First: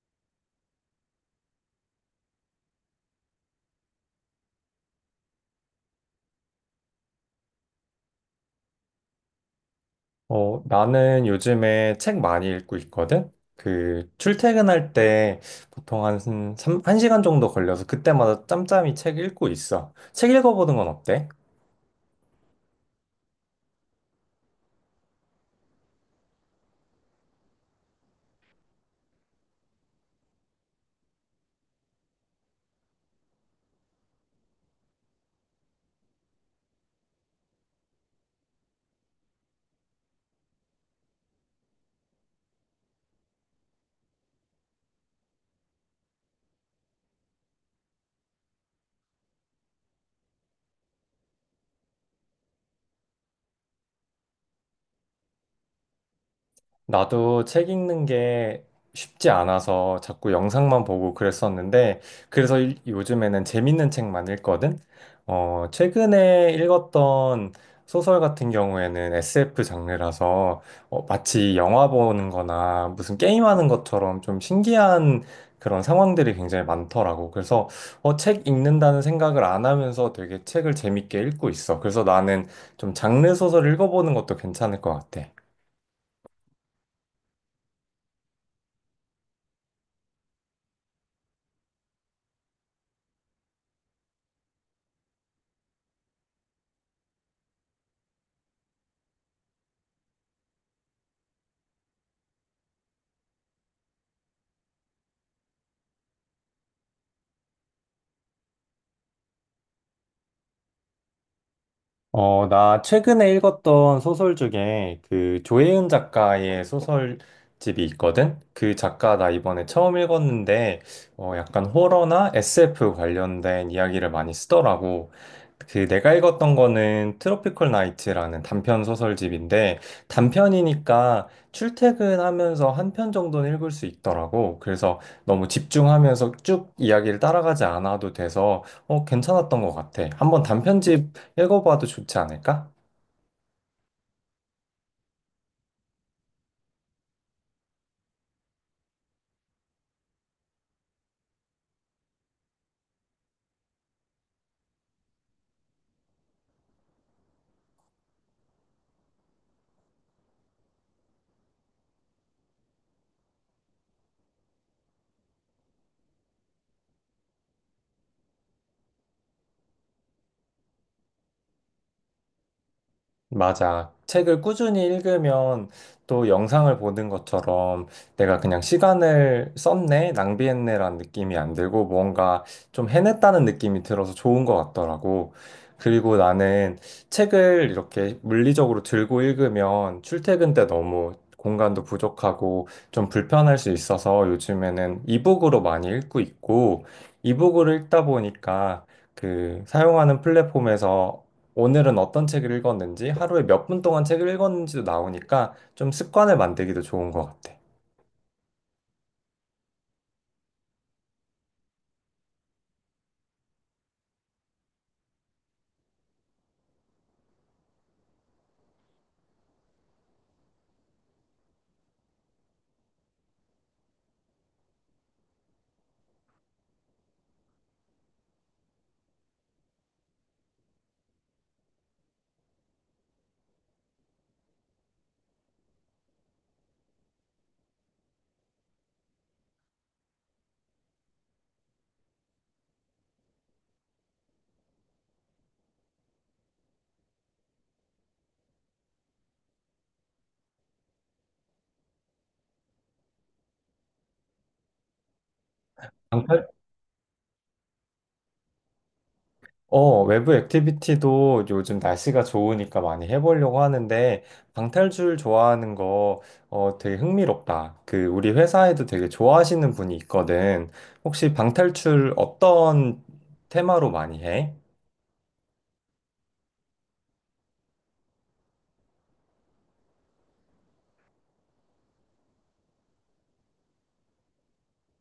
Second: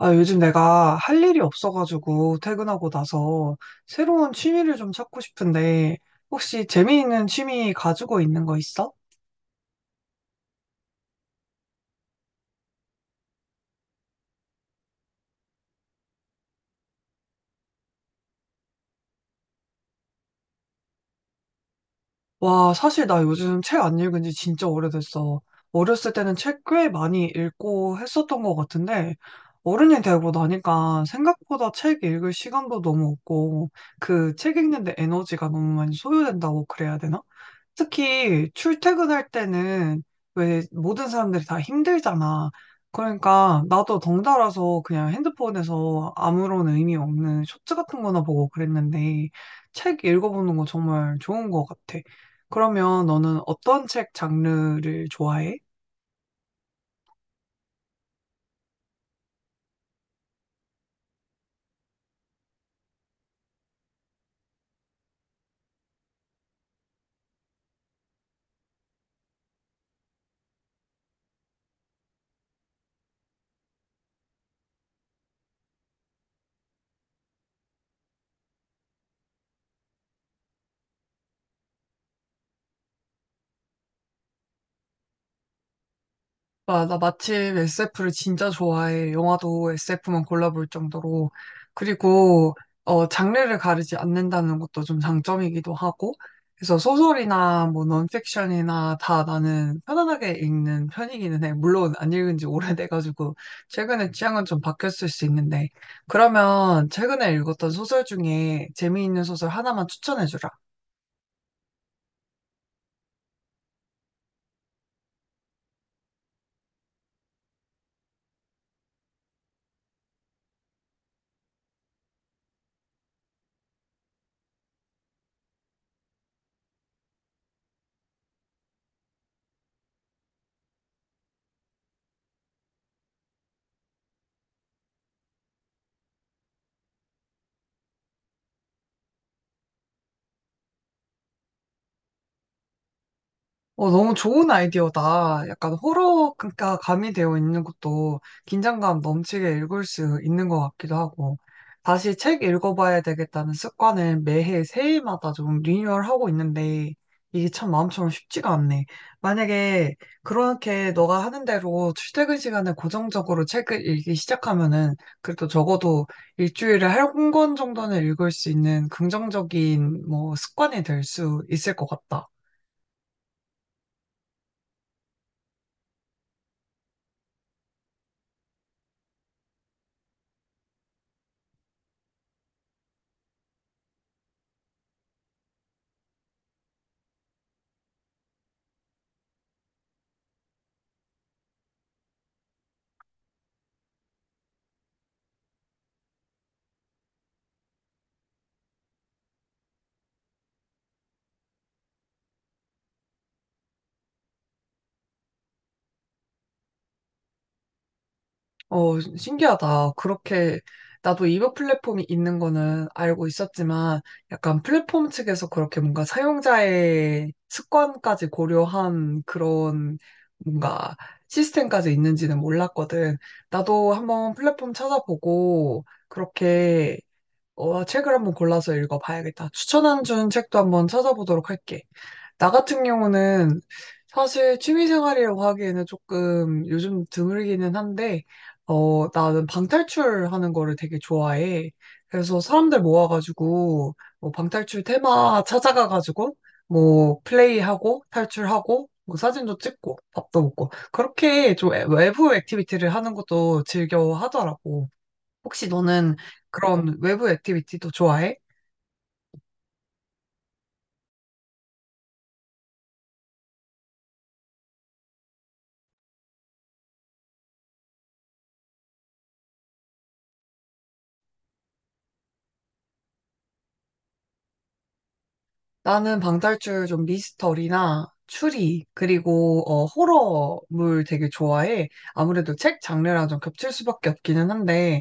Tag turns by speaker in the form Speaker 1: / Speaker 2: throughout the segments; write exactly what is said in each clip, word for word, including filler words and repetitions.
Speaker 1: 아, 요즘 내가 할 일이 없어가지고 퇴근하고 나서 새로운 취미를 좀 찾고 싶은데 혹시 재미있는 취미 가지고 있는 거 있어?
Speaker 2: 어, 나는 요즘에 책 많이 읽고 있거든? 그, 출퇴근할 때 보통 한, 삼- 한 시간 정도 걸려서 그때마다 짬짬이 책 읽고 있어. 책 읽어보는 건 어때?
Speaker 1: 와, 사실 나 요즘 책 안 읽은 지 진짜 오래됐어. 어렸을 때는 책 꽤 많이 읽고 했었던 것 같은데, 어른이 되고 나니까 생각보다 책 읽을 시간도 너무 없고, 그 책 읽는데 에너지가 너무 많이 소요된다고 그래야 되나? 특히 출퇴근할 때는 왜 모든 사람들이 다 힘들잖아. 그러니까 나도 덩달아서 그냥 핸드폰에서 아무런 의미 없는 쇼츠 같은 거나 보고 그랬는데, 책 읽어보는 거 정말 좋은 것 같아. 그러면 너는 어떤 책 장르를 좋아해?
Speaker 2: 나도 책 읽는 게 쉽지 않아서 자꾸 영상만 보고 그랬었는데, 그래서 일- 요즘에는 재밌는 책만 읽거든? 어, 최근에 읽었던 소설 같은 경우에는 에스에프 장르라서 어, 마치 영화 보는 거나 무슨 게임하는 것처럼 좀 신기한 그런 상황들이 굉장히 많더라고. 그래서 어, 책 읽는다는 생각을 안 하면서 되게 책을 재밌게 읽고 있어. 그래서 나는 좀 장르 소설 읽어보는 것도 괜찮을 것 같아.
Speaker 1: 아, 나 마침 에스에프를 진짜 좋아해. 영화도 에스에프만 골라볼 정도로. 그리고, 어, 장르를 가르지 않는다는 것도 좀 장점이기도 하고. 그래서 소설이나 뭐 넌픽션이나 다 나는 편안하게 읽는 편이기는 해. 물론 안 읽은 지 오래돼가지고 최근에 취향은 좀 바뀌었을 수 있는데. 그러면 최근에 읽었던 소설 중에 재미있는 소설 하나만 추천해주라.
Speaker 2: 어, 나 최근에 읽었던 소설 중에 그 조혜은 작가의 소설집이 있거든? 그 작가 나 이번에 처음 읽었는데, 어, 약간 호러나 에스에프 관련된 이야기를 많이 쓰더라고. 그 내가 읽었던 거는 트로피컬 나이트라는 단편 소설집인데, 단편이니까 출퇴근하면서 한 편 정도는 읽을 수 있더라고. 그래서 너무 집중하면서 쭉 이야기를 따라가지 않아도 돼서, 어, 괜찮았던 것 같아. 한번 단편집 읽어봐도 좋지 않을까?
Speaker 1: 어, 너무 좋은 아이디어다. 약간 호러가 가미되어 있는 것도 긴장감 넘치게 읽을 수 있는 것 같기도 하고. 다시 책 읽어봐야 되겠다는 습관을 매해 새해마다 좀 리뉴얼하고 있는데, 이게 참 마음처럼 쉽지가 않네. 만약에 그렇게 너가 하는 대로 출퇴근 시간에 고정적으로 책을 읽기 시작하면은, 그래도 적어도 일주일에 한 권 정도는 읽을 수 있는 긍정적인 뭐 습관이 될 수 있을 것 같다.
Speaker 2: 맞아. 책을 꾸준히 읽으면 또 영상을 보는 것처럼 내가 그냥 시간을 썼네, 낭비했네라는 느낌이 안 들고 뭔가 좀 해냈다는 느낌이 들어서 좋은 것 같더라고. 그리고 나는 책을 이렇게 물리적으로 들고 읽으면 출퇴근 때 너무 공간도 부족하고 좀 불편할 수 있어서 요즘에는 이북으로 많이 읽고 있고 이북으로 읽다 보니까 그 사용하는 플랫폼에서 오늘은 어떤 책을 읽었는지, 하루에 몇 분 동안 책을 읽었는지도 나오니까 좀 습관을 만들기도 좋은 것 같아.
Speaker 1: 어, 신기하다. 그렇게, 나도 이버 플랫폼이 있는 거는 알고 있었지만, 약간 플랫폼 측에서 그렇게 뭔가 사용자의 습관까지 고려한 그런 뭔가 시스템까지 있는지는 몰랐거든. 나도 한번 플랫폼 찾아보고, 그렇게 어, 책을 한번 골라서 읽어봐야겠다. 추천한 준 책도 한번 찾아보도록 할게. 나 같은 경우는 사실 취미생활이라고 하기에는 조금 요즘 드물기는 한데, 어, 나는 방탈출하는 거를 되게 좋아해. 그래서 사람들 모아가지고, 뭐 방탈출 테마 찾아가가지고, 뭐 플레이하고, 탈출하고, 뭐 사진도 찍고, 밥도 먹고, 그렇게 좀 외부 액티비티를 하는 것도 즐겨 하더라고. 혹시 너는
Speaker 2: 방팔?
Speaker 1: 그런 외부 액티비티도 좋아해?
Speaker 2: 어, 외부 액티비티도 요즘 날씨가 좋으니까 많이 해보려고 하는데, 방탈출 좋아하는 거 어, 되게 흥미롭다. 그, 우리 회사에도 되게 좋아하시는 분이 있거든. 혹시 방탈출 어떤 테마로 많이 해?
Speaker 1: 나는 방탈출 좀 미스터리나 추리, 그리고 어, 호러물 되게 좋아해. 아무래도 책 장르랑 좀 겹칠 수밖에 없기는 한데,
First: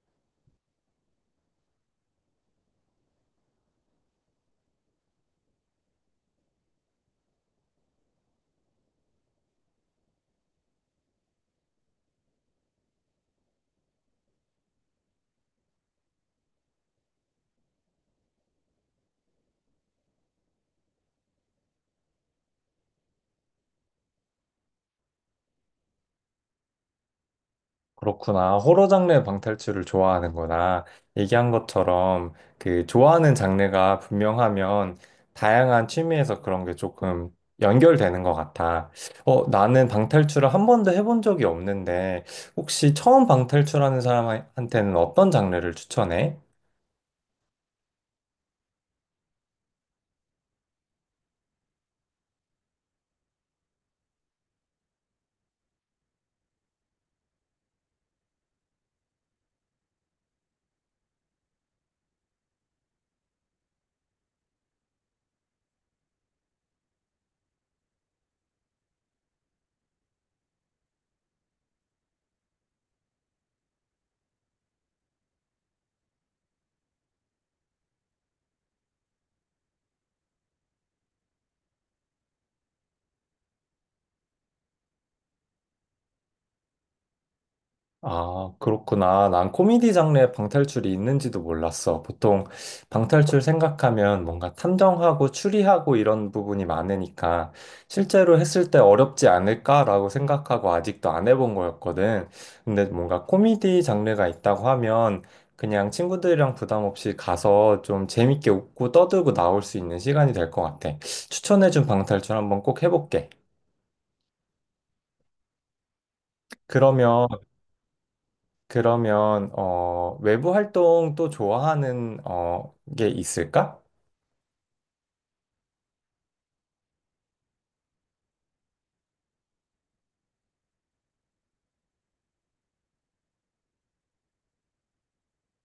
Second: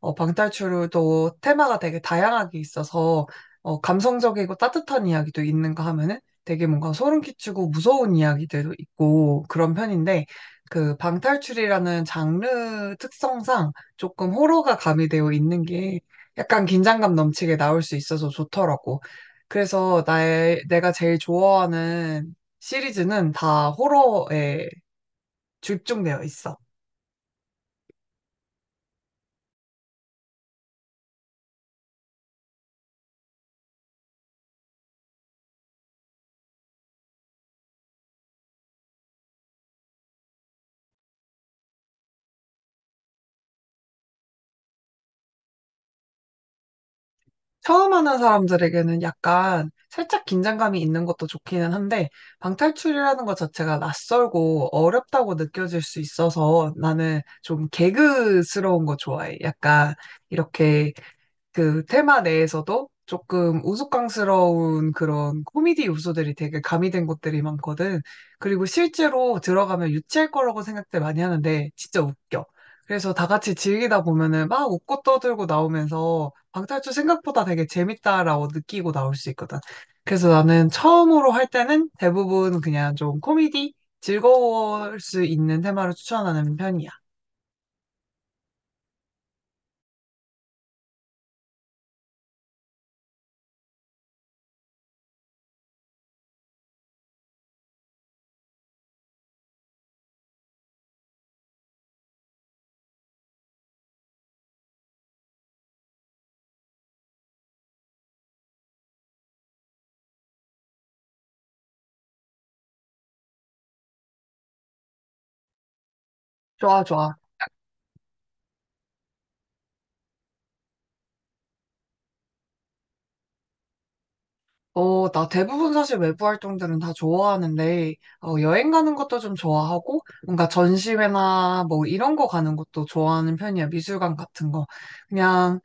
Speaker 1: 어, 방탈출도 테마가 되게 다양하게 있어서 어, 감성적이고 따뜻한 이야기도 있는가 하면은 되게 뭔가 소름 끼치고 무서운 이야기들도 있고 그런 편인데 그 방탈출이라는 장르 특성상 조금 호러가 가미되어 있는 게 약간 긴장감 넘치게 나올 수 있어서 좋더라고. 그래서 나의 내가 제일 좋아하는 시리즈는 다 호러에 집중되어 있어.
Speaker 2: 그렇구나. 호러 장르 방탈출을 좋아하는구나. 얘기한 것처럼 그 좋아하는 장르가 분명하면 다양한 취미에서 그런 게 조금 연결되는 것 같아. 어, 나는 방탈출을 한 번도 해본 적이 없는데 혹시 처음 방탈출하는 사람한테는 어떤 장르를 추천해?
Speaker 1: 처음 하는 사람들에게는 약간 살짝 긴장감이 있는 것도 좋기는 한데, 방탈출이라는 것 자체가 낯설고 어렵다고 느껴질 수 있어서 나는 좀 개그스러운 거 좋아해. 약간 이렇게 그 테마 내에서도 조금 우스꽝스러운 그런 코미디 요소들이 되게 가미된 것들이 많거든. 그리고 실제로 들어가면 유치할 거라고 생각들 많이 하는데 진짜 웃겨. 그래서 다 같이 즐기다 보면은 막 웃고 떠들고 나오면서 방탈출 생각보다 되게 재밌다라고 느끼고 나올 수 있거든. 그래서 나는 처음으로 할 때는 대부분 그냥 좀 코미디 즐거울 수 있는 테마를 추천하는 편이야.
Speaker 2: 아, 그렇구나. 난 코미디 장르에 방탈출이 있는지도 몰랐어. 보통 방탈출 생각하면 뭔가 탐정하고 추리하고 이런 부분이 많으니까 실제로 했을 때 어렵지 않을까라고 생각하고 아직도 안 해본 거였거든. 근데 뭔가 코미디 장르가 있다고 하면 그냥 친구들이랑 부담 없이 가서 좀 재밌게 웃고 떠들고 나올 수 있는 시간이 될 것 같아. 추천해준 방탈출 한번 꼭 해볼게.
Speaker 1: 좋아, 좋아.
Speaker 2: 그러면 그러면 어, 외부 활동 또 좋아하는 어, 게 있을까?
Speaker 1: 어, 나 대부분 사실 외부 활동들은 다 좋아하는데, 어, 여행 가는 것도 좀 좋아하고, 뭔가 전시회나 뭐 이런 거 가는 것도 좋아하는 편이야. 미술관 같은 거. 그냥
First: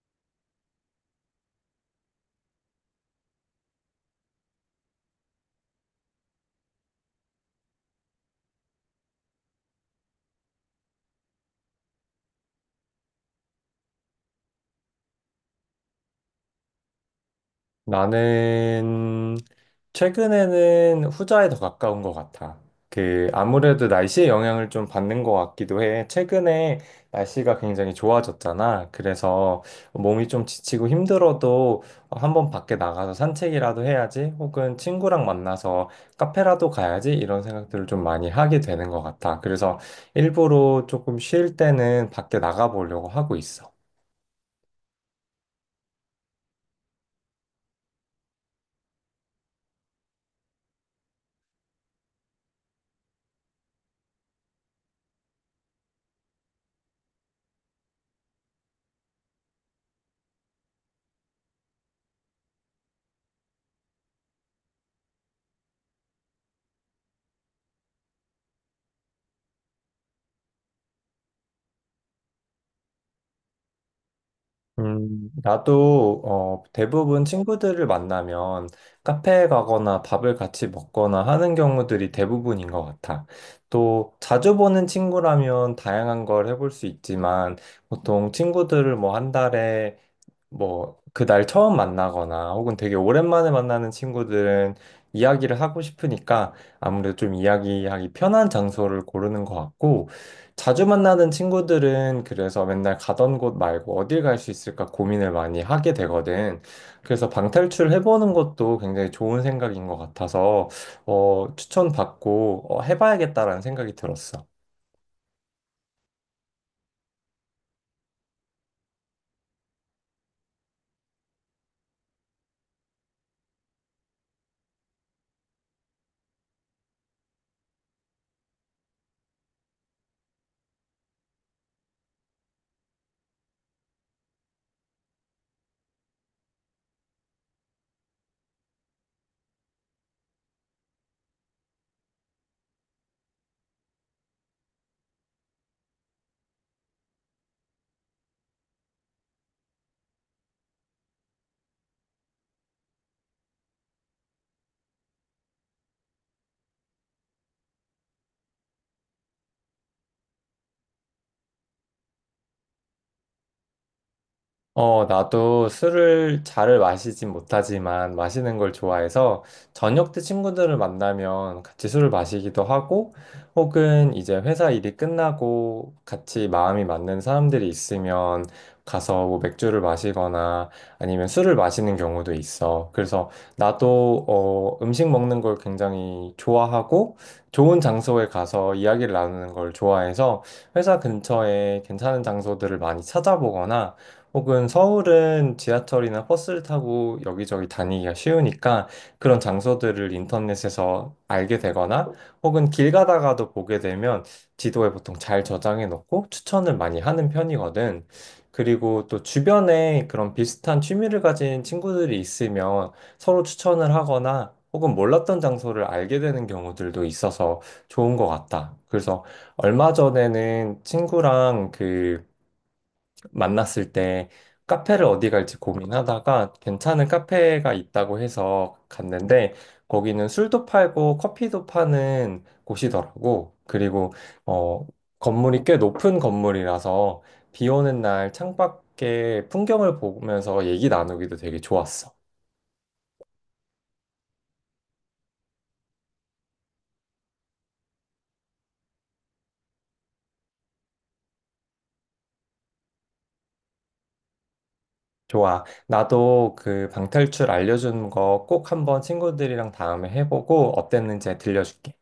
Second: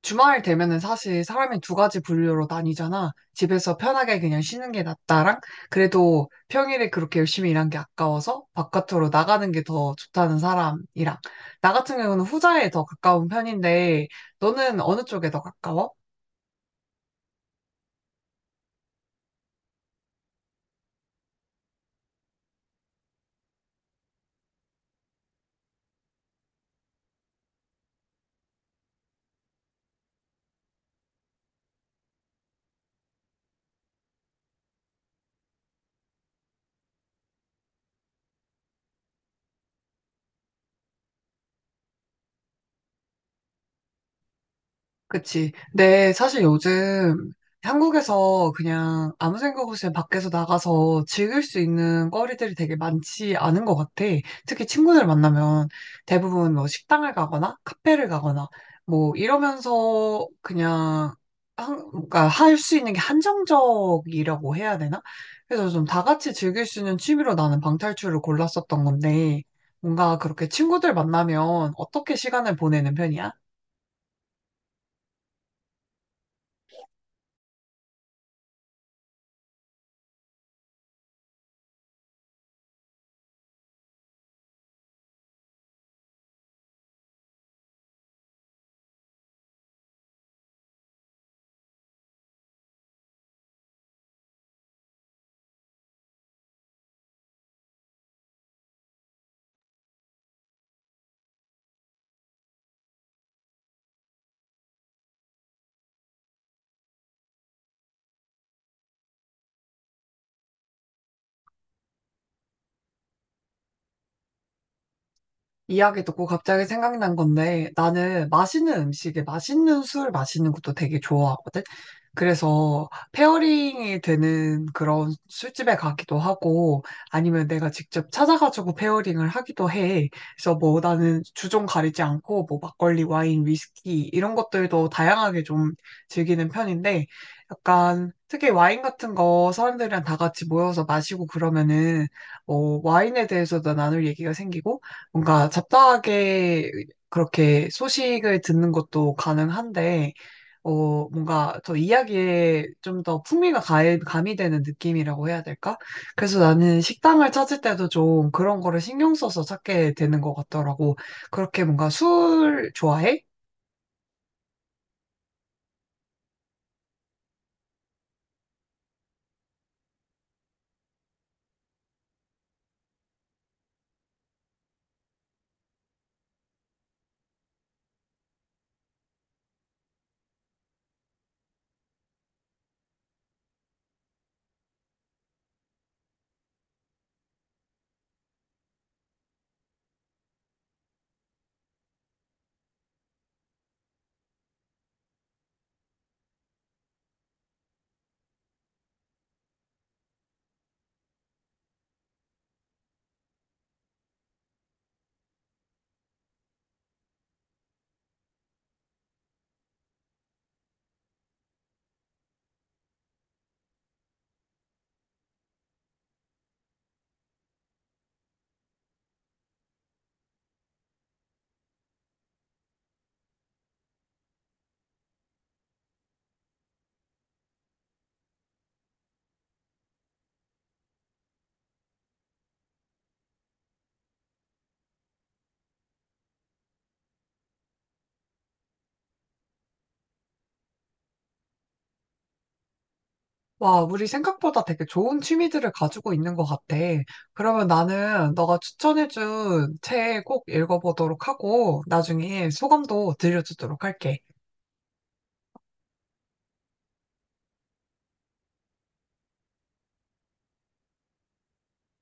Speaker 1: 주말 되면은 사실 사람이 두 가지 분류로 나뉘잖아. 집에서 편하게 그냥 쉬는 게 낫다랑, 그래도 평일에 그렇게 열심히 일한 게 아까워서 바깥으로 나가는 게 더 좋다는 사람이랑. 나 같은 경우는 후자에 더 가까운 편인데, 너는 어느 쪽에 더 가까워?
Speaker 2: 나는 최근에는 후자에 더 가까운 것 같아. 그, 아무래도 날씨의 영향을 좀 받는 것 같기도 해. 최근에 날씨가 굉장히 좋아졌잖아. 그래서 몸이 좀 지치고 힘들어도 한 번 밖에 나가서 산책이라도 해야지, 혹은 친구랑 만나서 카페라도 가야지, 이런 생각들을 좀 많이 하게 되는 것 같아. 그래서 일부러 조금 쉴 때는 밖에 나가보려고 하고 있어.
Speaker 1: 그치. 근데 사실 요즘 한국에서 그냥 아무 생각 없이 그냥 밖에서 나가서 즐길 수 있는 거리들이 되게 많지 않은 것 같아. 특히 친구들 만나면 대부분 뭐 식당을 가거나 카페를 가거나 뭐 이러면서 그냥 한, 그러니까 할 수 있는 게 한정적이라고 해야 되나? 그래서 좀 다 같이 즐길 수 있는 취미로 나는 방탈출을 골랐었던 건데 뭔가 그렇게 친구들 만나면 어떻게 시간을 보내는 편이야?
Speaker 2: 음, 나도 어, 대부분 친구들을 만나면 카페에 가거나 밥을 같이 먹거나 하는 경우들이 대부분인 것 같아. 또 자주 보는 친구라면 다양한 걸 해볼 수 있지만 보통 친구들을 뭐 한 달에 뭐, 그 날 처음 만나거나 혹은 되게 오랜만에 만나는 친구들은 이야기를 하고 싶으니까 아무래도 좀 이야기하기 편한 장소를 고르는 것 같고, 자주 만나는 친구들은 그래서 맨날 가던 곳 말고 어딜 갈 수 있을까 고민을 많이 하게 되거든. 그래서 방탈출 해보는 것도 굉장히 좋은 생각인 것 같아서, 어, 추천받고, 어, 해봐야겠다라는 생각이 들었어.
Speaker 1: 이야기 듣고 갑자기 생각난 건데 나는 맛있는 음식에 맛있는 술 마시는 것도 되게 좋아하거든. 그래서 페어링이 되는 그런 술집에 가기도 하고 아니면 내가 직접 찾아가지고 페어링을 하기도 해. 그래서 뭐 나는 주종 가리지 않고 뭐 막걸리, 와인, 위스키 이런 것들도 다양하게 좀 즐기는 편인데 약간 특히 와인 같은 거 사람들이랑 다 같이 모여서 마시고 그러면은 뭐 와인에 대해서도 나눌 얘기가 생기고 뭔가 잡다하게 그렇게 소식을 듣는 것도 가능한데, 어, 뭔가 더 이야기에 좀 더 풍미가 가- 가미되는 느낌이라고 해야 될까? 그래서 나는 식당을 찾을 때도 좀 그런 거를 신경 써서 찾게 되는 것 같더라고. 그렇게 뭔가 술 좋아해?
Speaker 2: 어, 나도 술을 잘 마시진 못하지만 마시는 걸 좋아해서 저녁 때 친구들을 만나면 같이 술을 마시기도 하고 혹은 이제 회사 일이 끝나고 같이 마음이 맞는 사람들이 있으면 가서 뭐 맥주를 마시거나 아니면 술을 마시는 경우도 있어. 그래서 나도 어, 음식 먹는 걸 굉장히 좋아하고 좋은 장소에 가서 이야기를 나누는 걸 좋아해서 회사 근처에 괜찮은 장소들을 많이 찾아보거나 혹은 서울은 지하철이나 버스를 타고 여기저기 다니기가 쉬우니까 그런 장소들을 인터넷에서 알게 되거나 혹은 길 가다가도 보게 되면 지도에 보통 잘 저장해 놓고 추천을 많이 하는 편이거든. 그리고 또 주변에 그런 비슷한 취미를 가진 친구들이 있으면 서로 추천을 하거나 혹은 몰랐던 장소를 알게 되는 경우들도 있어서 좋은 것 같다. 그래서 얼마 전에는 친구랑 그 만났을 때 카페를 어디 갈지 고민하다가 괜찮은 카페가 있다고 해서 갔는데 거기는 술도 팔고 커피도 파는 곳이더라고. 그리고 어, 건물이 꽤 높은 건물이라서 비 오는 날 창밖에 풍경을 보면서 얘기 나누기도 되게 좋았어.
Speaker 1: 와, 우리 생각보다 되게 좋은 취미들을 가지고 있는 것 같아. 그러면 나는 너가 추천해준 책 꼭 읽어보도록 하고, 나중에 소감도 들려주도록 할게.
Speaker 2: 좋아. 나도 그 방탈출 알려준 거 꼭 한번 친구들이랑 다음에 해보고 어땠는지 들려줄게.